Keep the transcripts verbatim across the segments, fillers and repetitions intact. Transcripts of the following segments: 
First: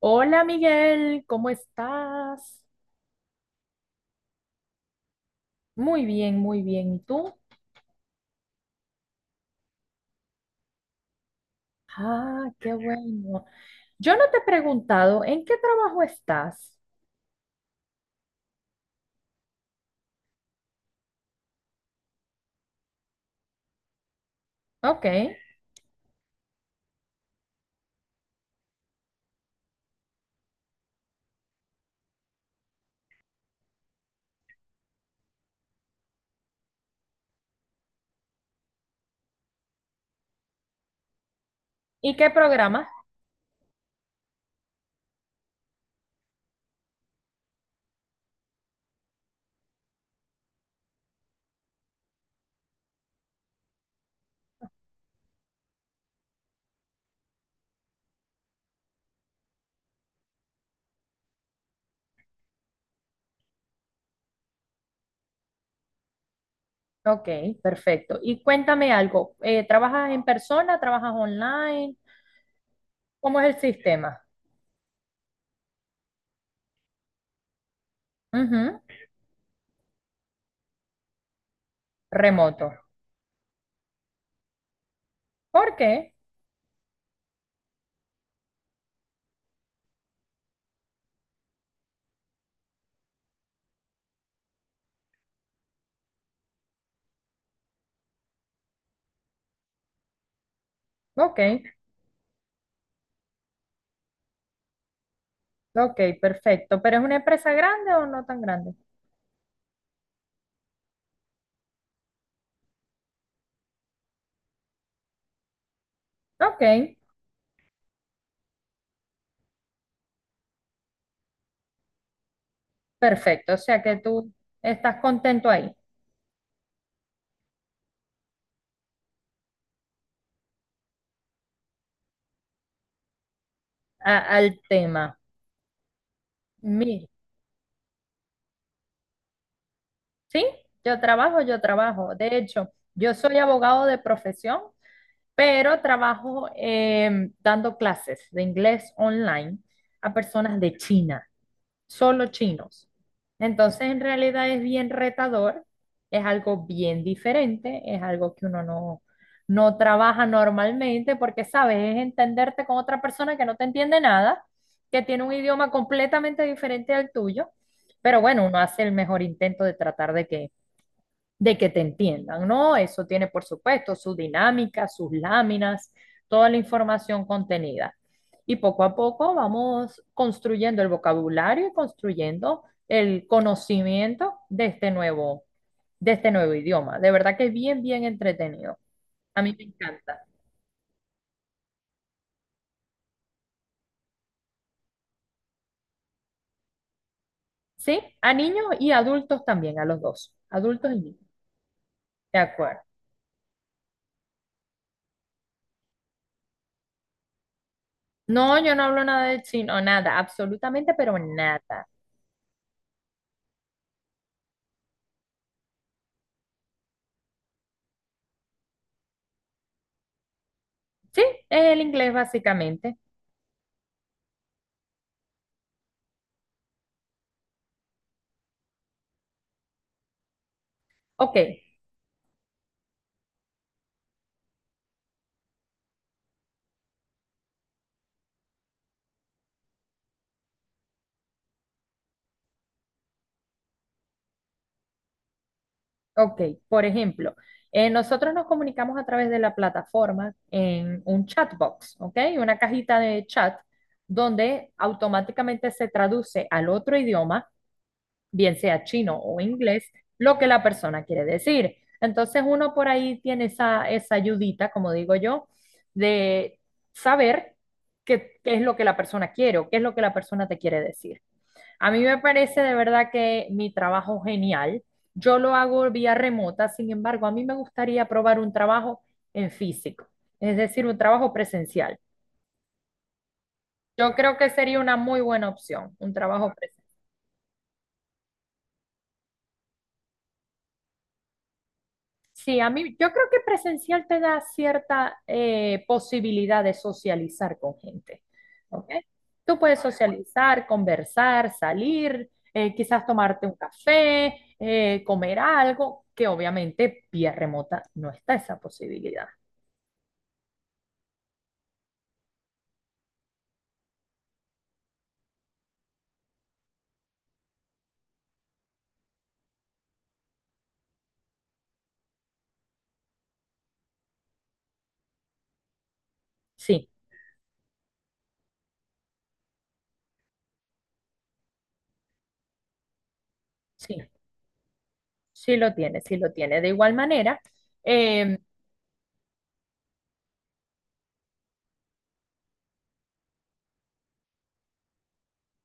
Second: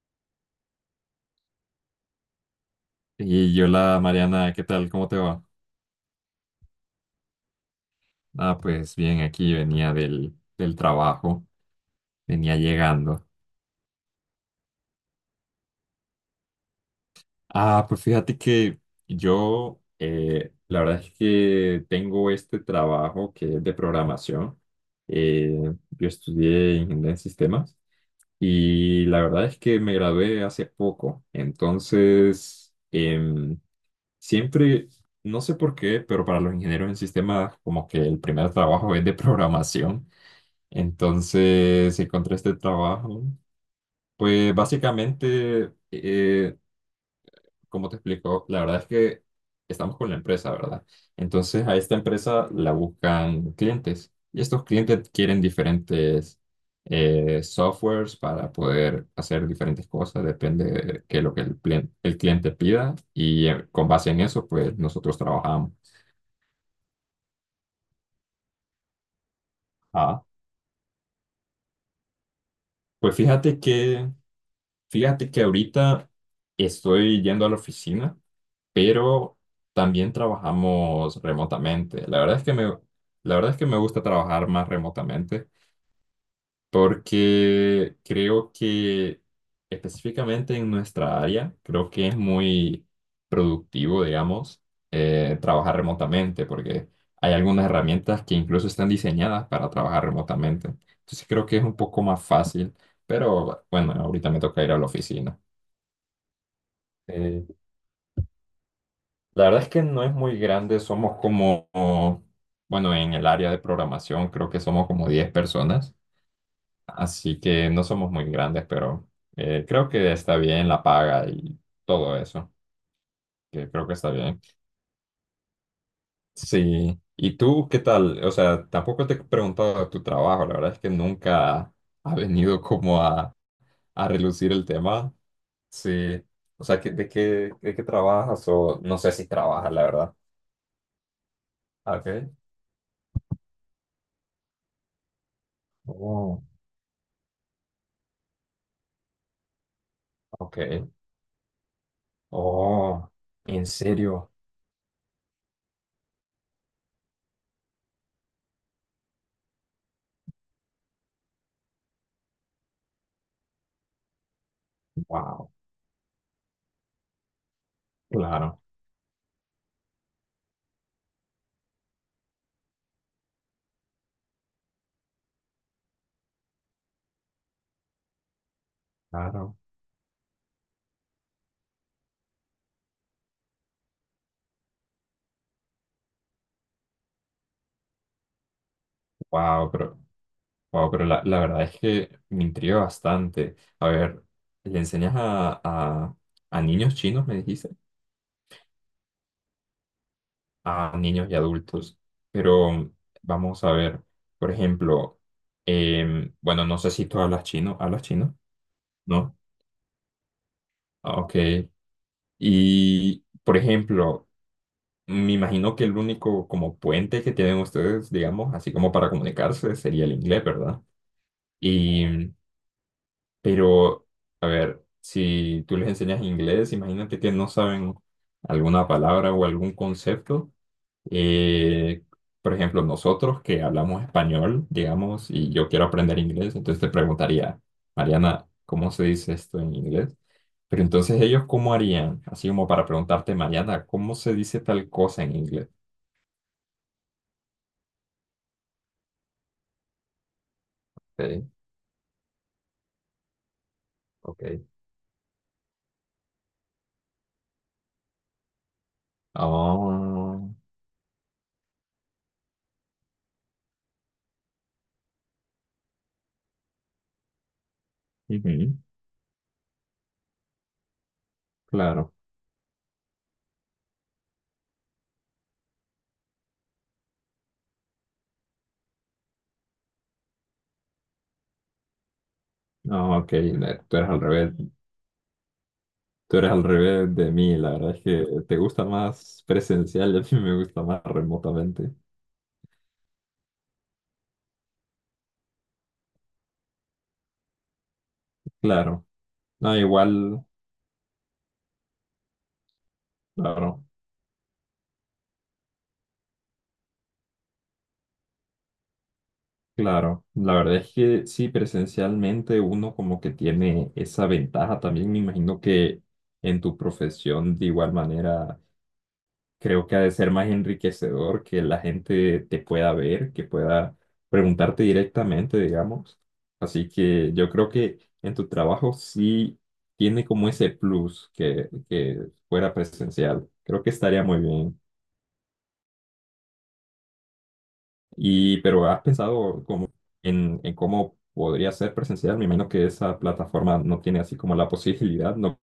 Hola Miguel, ¿cómo estás? Y yo, la Mariana, ¿qué tal? ¿Cómo te va? Muy bien, muy bien. ¿Y tú? Ah, pues bien, aquí venía del, del trabajo, Ah, venía qué llegando. bueno. Yo no te he preguntado en qué trabajo estás. Ah, pues fíjate que yo, eh, la verdad es que tengo este trabajo que es de programación. Ok. Eh, yo estudié ingeniería en sistemas y la verdad es que me gradué hace poco. Entonces, em, siempre, no sé por qué, pero para los ingenieros en sistemas, como que el primer trabajo es de programación. Entonces si ¿Y qué encontré este programa? trabajo. Pues básicamente, eh, como te explico, la verdad es que estamos con la empresa, ¿verdad? Entonces a esta empresa la buscan clientes y estos clientes quieren diferentes eh, softwares para poder hacer diferentes cosas, depende de qué es lo que el, plien- el cliente pida y eh, con base en eso, pues nosotros trabajamos. Ok, perfecto. Y cuéntame algo. Eh, ¿trabajas en Ah, persona? ¿Trabajas online? pues ¿Cómo es fíjate el que, sistema? fíjate que ahorita estoy yendo a la oficina Ujú. pero también trabajamos remotamente. La verdad es que me, Remoto. la verdad es que me gusta trabajar más remotamente ¿Por qué? porque creo que específicamente en nuestra área, creo que es muy productivo, digamos, eh, trabajar remotamente porque hay algunas herramientas que incluso están diseñadas para trabajar remotamente. Entonces Ok. creo que es un poco más fácil, pero bueno, ahorita me toca ir a la oficina. Ok, perfecto. ¿Pero es una empresa grande o no tan grande? La verdad es que no es muy grande, somos como, bueno, en el área de programación creo que somos como diez personas, Ok, así que no somos muy grandes, pero eh, creo que está bien la paga y todo eso, perfecto. O que sea creo que que está tú bien. estás contento ahí. Sí, ¿y tú qué tal? O sea, tampoco te he preguntado de tu trabajo, la verdad es que nunca ha venido como a, a A- relucir al el tema. tema. Sí, o sea, ¿qué- ¿de Mi, qué, de qué trabajas? O no sé si trabajas, la verdad. sí, yo trabajo, yo trabajo. Okay. De hecho, yo soy abogado de profesión, pero Oh, trabajo em, dando clases de inglés online a personas de ok. China. Solo chinos. Oh, ¿en Entonces, en serio? realidad es bien retador, es algo bien diferente, es algo que uno no, no trabaja normalmente porque, sabes, es entenderte con otra persona que no te entiende nada, que tiene un Wow, idioma completamente diferente al tuyo, pero bueno, uno claro, hace el mejor intento de tratar de que de que te entiendan, ¿no? Eso tiene, por supuesto, su dinámica, sus láminas, toda la información contenida. Y poco a poco claro. vamos construyendo el vocabulario y construyendo el conocimiento de este nuevo, de este nuevo idioma. De verdad que es bien, bien entretenido. A mí me Wow, pero, encanta. wow, pero la, la verdad es que me intriga bastante. A ver, ¿le enseñas a, a, a niños chinos, me dijiste? ¿Sí? A niños y adultos también, a los dos. Adultos A y niños. niños y adultos. De acuerdo. Pero vamos a ver, por ejemplo, em, bueno, no sé si tú hablas chino, ¿hablas chino? No, yo no hablo nada ¿No? de chino, nada, absolutamente, pero Ah, ok. nada. Y, por ejemplo, me imagino que el único como puente que tienen ustedes, digamos, así como para comunicarse, sería el inglés, ¿verdad? Sí, es el inglés Y, básicamente. pero, a ver, si tú les enseñas inglés, imagínate que no saben alguna palabra o algún concepto. Ok. Eh, por ejemplo, nosotros que hablamos español, digamos, y yo quiero aprender inglés, entonces te preguntaría, Mariana, ¿cómo se dice esto en inglés? Pero entonces ellos, ¿cómo harían? Así como para preguntarte, Mariana, ¿cómo se dice tal cosa en inglés? Ok, por ejemplo, eh, nosotros nos comunicamos a través de la plataforma en un Ok, chatbox, ¿ok? Una cajita de chat ok. donde automáticamente se traduce al otro idioma, bien sea chino o inglés, lo Ah, que la persona quiere decir. Entonces uno por ahí tiene esa, esa ayudita, como digo yo, de saber qué, qué es ujú, lo que la persona quiere o qué es lo que la persona te quiere decir. A mí claro. me parece de verdad que mi trabajo genial. Yo lo hago vía remota, sin embargo, a mí me gustaría probar un trabajo en físico, es decir, un trabajo presencial. Ah, ok, le- tú eres Yo al creo que revés. sería una muy buena opción, un Tú eres trabajo al presencial. revés de mí, la verdad es que te gusta más presencial y a mí me gusta más remotamente. Sí, a mí yo creo que presencial te da cierta eh, posibilidad de socializar con gente, ¿ok? Claro, Tú no, puedes igual, socializar, conversar, salir, eh, quizás tomarte un claro, café, eh, comer algo, que obviamente vía remota no está esa posibilidad. claro. La verdad es que sí, presencialmente uno como que tiene esa ventaja también. Me imagino que en tu profesión de igual manera creo que ha de ser más enriquecedor que la gente te pueda ver, que pueda preguntarte directamente, digamos. Sí, Así que yo creo que en tu trabajo sí tiene como ese plus que, que fuera presencial. Creo que sí, estaría muy bien. sí lo tiene, sí lo tiene. De igual manera, eh, Y, pero ¿has pensado como en, en cómo podría ser presencial? Me imagino que esa plataforma no tiene así como la posibilidad. No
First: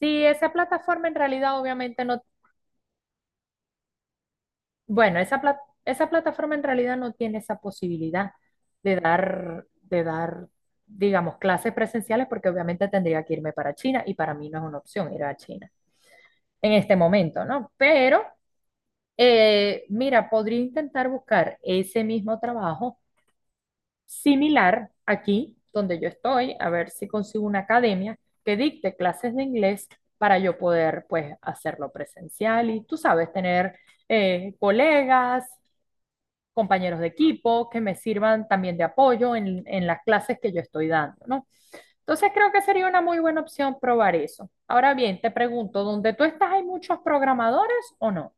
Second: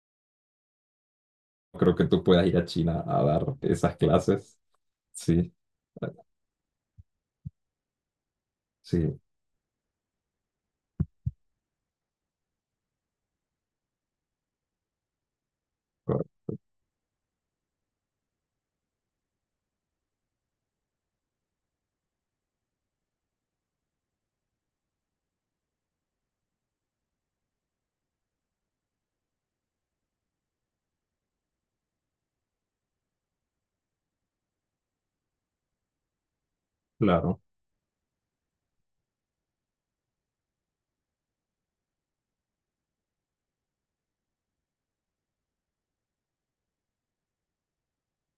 si esa plataforma en realidad creo obviamente que no. tú puedas ir a China a dar esas clases. Bueno, esa Sí, pla- esa plataforma en realidad no tiene esa posibilidad de sí, dar, de dar, digamos, clases presenciales porque obviamente tendría que irme para China y para mí no es una opción ir a China en este momento, ¿no? Pero, eh, mira, podría intentar buscar ese mismo trabajo similar aquí donde yo estoy, a ver si consigo una academia que dicte clases de inglés para yo poder, pues, hacerlo presencial y, tú sabes, tener eh, colegas compañeros de claro. equipo que me sirvan también de apoyo en, en las clases que yo estoy dando, ¿no? Entonces creo que sería una muy buena opción probar eso. Ahora bien, te pregunto, ¿donde tú estás hay muchos programadores o no?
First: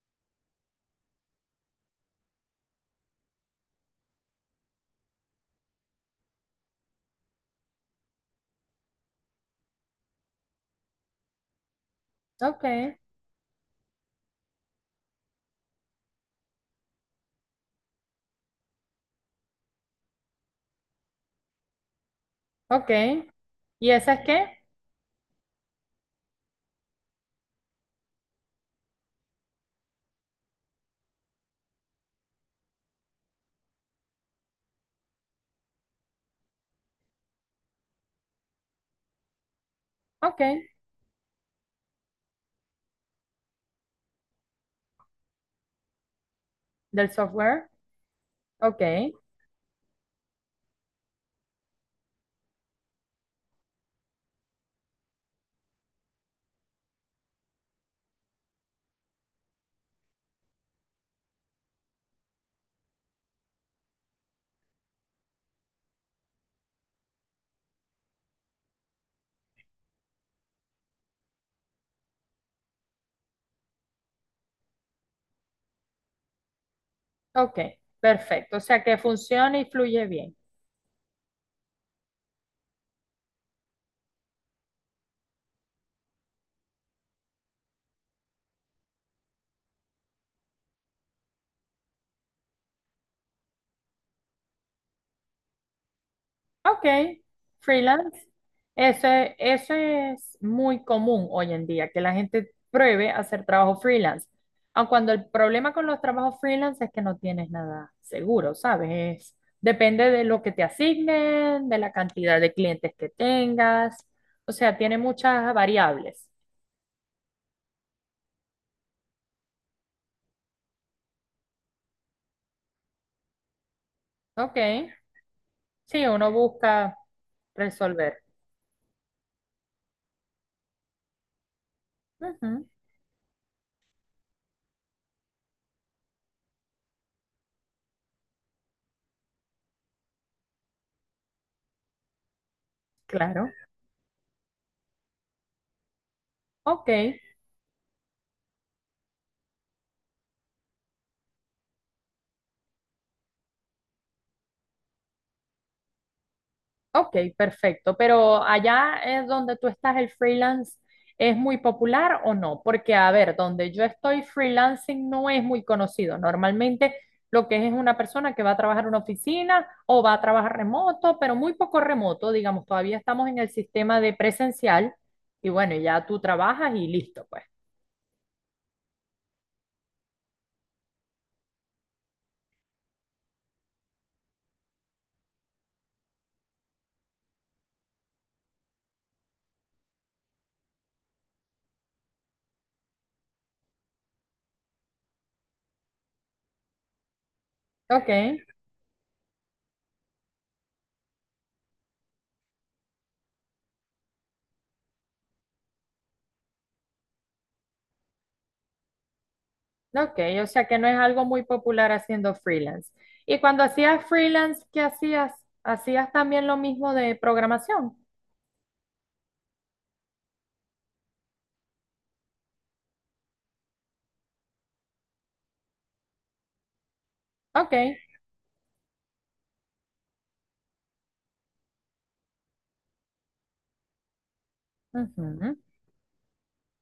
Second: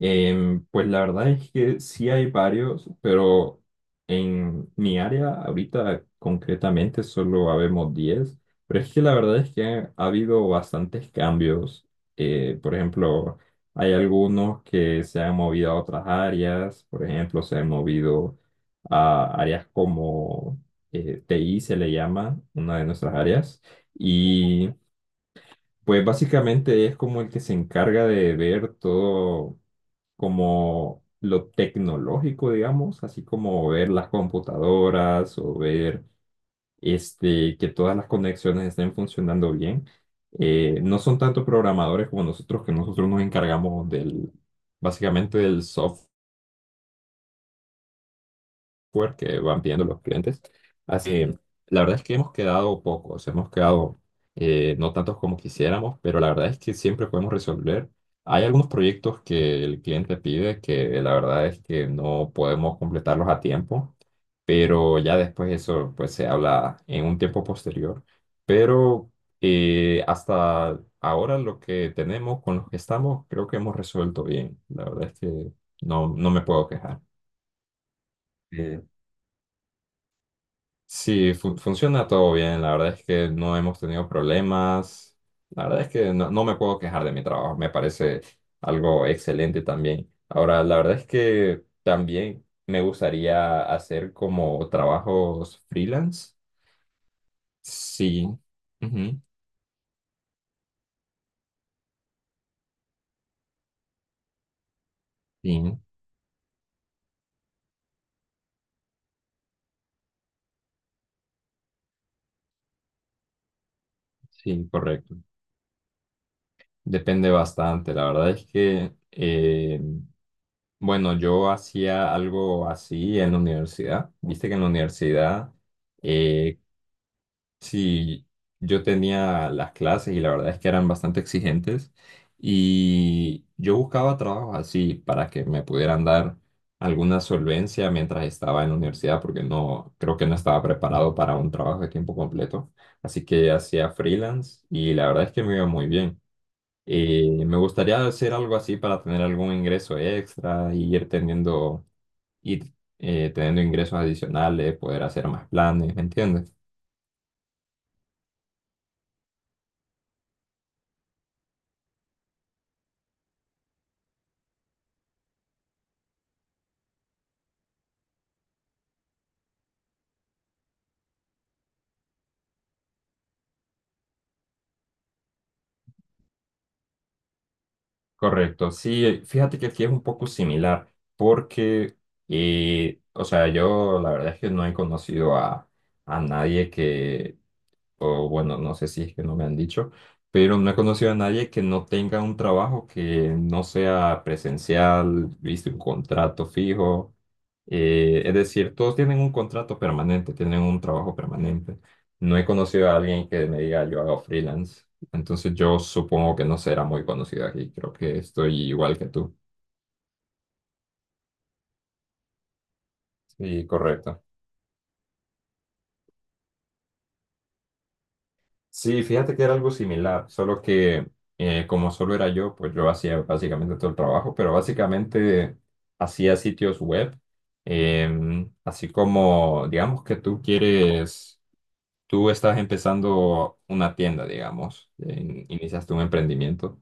Em, pues la verdad es que sí hay varios, pero en mi área ahorita concretamente solo habemos diez pero es que la verdad es que ha, ha habido bastantes cambios. Eh, Ok. por ejemplo, hay algunos que se han movido a otras áreas, por ejemplo, se han movido a áreas como eh, T I se le llama, una de Ok. nuestras áreas, ¿Y esa es qué? y pues básicamente es como el que se encarga de ver todo como lo tecnológico, digamos, así como ver las computadoras o ver este, que todas las conexiones estén funcionando bien. Ok, Eh, no son tanto programadores como nosotros, que nosotros nos encargamos del, básicamente del software del software. Ok. software que van pidiendo los clientes. Así, que, la verdad es que hemos quedado pocos, hemos quedado eh, no tantos como quisiéramos, pero la verdad es que siempre podemos resolver. Hay algunos proyectos que el cliente pide que la verdad es que no podemos completarlos a tiempo, pero ya después eso pues se habla en un tiempo posterior. Pero eh, hasta ahora lo que tenemos con los que estamos creo que hemos resuelto bien. La verdad es que no, no me puedo quejar. Ok. Perfecto. O sea Eh, que funciona y fluye bien. Sí, fun- funciona todo bien. La verdad es que no hemos tenido problemas. La verdad es que no, no me puedo quejar de mi trabajo. Me parece algo excelente también. Ahora, la verdad es que también me gustaría hacer como trabajos freelance. Ok, freelance. Sí, Eso ujú, es, eso es muy común hoy en día, que la gente pruebe a hacer trabajo freelance. Aun cuando el problema sí, con los trabajos freelance es que no tienes nada seguro, ¿sabes? Es- depende de lo que te asignen, de la cantidad de clientes que tengas. O sí, sea, tiene correcto. muchas variables. Depende bastante. La verdad es que, eh, bueno, yo hacía algo así en la universidad. Viste que Ok, en la universidad sí, uno eh, busca resolver. sí, yo tenía las clases y la verdad es que eran bastante exigentes Ujú, y yo buscaba trabajos así para que me pudieran dar alguna solvencia mientras estaba en la universidad porque no creo que no estaba preparado para un trabajo de tiempo completo, así claro. que hacía freelance y la verdad es que me iba muy bien. Ok. Eh, me gustaría hacer algo así para tener algún ingreso extra y ir teniendo ir, eh, teniendo ingresos adicionales, poder hacer más planes, ¿me entiendes? Ok, perfecto. Pero allá es donde tú estás, ¿el freelance es muy popular o no? Porque, a ver, donde yo estoy, freelancing no es muy conocido. Normalmente lo que es es una persona que va a trabajar en una oficina o va a trabajar remoto, pero muy poco remoto, digamos, todavía estamos en el sistema de presencial y bueno, ya tú trabajas y listo, pues. Correcto, sí, eh, fíjate que aquí es un poco similar, porque, eh, o sea, yo la verdad es que no he conocido a, a nadie que, o bueno, no sé si es que no me han dicho, pero no he conocido a nadie que no tenga un trabajo que no sea presencial, viste, un contrato fijo. Ok. Eh, es decir, todos tienen un contrato permanente, tienen un trabajo permanente. No he conocido a alguien que me diga yo hago freelance. Entonces yo supongo que no será muy conocido aquí. Creo que estoy igual que tú. Ok, o sea que no es algo muy popular haciendo freelance. Y cuando Sí, hacías correcto. freelance, ¿qué hacías? ¿Hacías también lo mismo de programación? Sí, fíjate que era algo similar, solo que eh, como solo era yo, pues yo hacía básicamente todo el trabajo, pero básicamente hacía sitios web, Ok, em, así como, digamos que tú quieres, tú estás empezando una tienda, digamos, en- ujú, iniciaste un emprendimiento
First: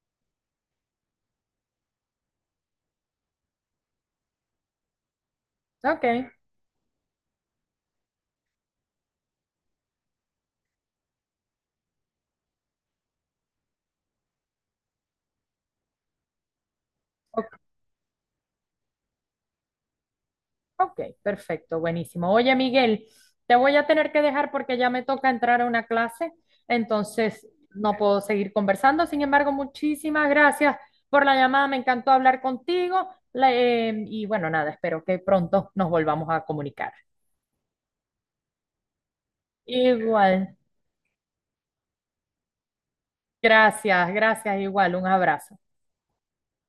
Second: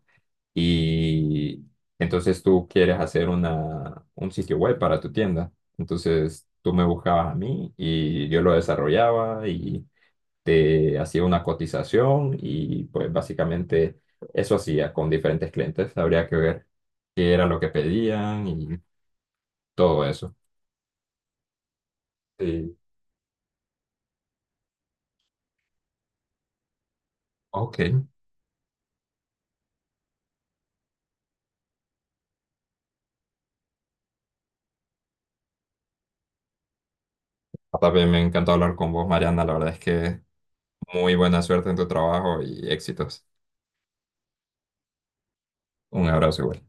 y entonces tú quieres hacer una, un sitio web para tu tienda, ok, entonces tú me buscabas a mí y yo lo desarrollaba te hacía una cotización y pues básicamente eso hacía con diferentes clientes. Habría que ver qué era lo ok, que pedían y todo eso. ok, perfecto, buenísimo. Oye, Sí. Miguel, te voy a tener que dejar porque ya me toca entrar a una clase, entonces Ok. no puedo seguir conversando. Sin embargo, muchísimas gracias por la llamada, me encantó hablar contigo. La- eh, y bueno, nada, espero que pronto nos volvamos a comunicar. También me encantó hablar con vos, Mariana. La verdad es que Igual, muy buena suerte en tu trabajo y éxitos. gracias, gracias, igual, un abrazo. Un abrazo. Igual.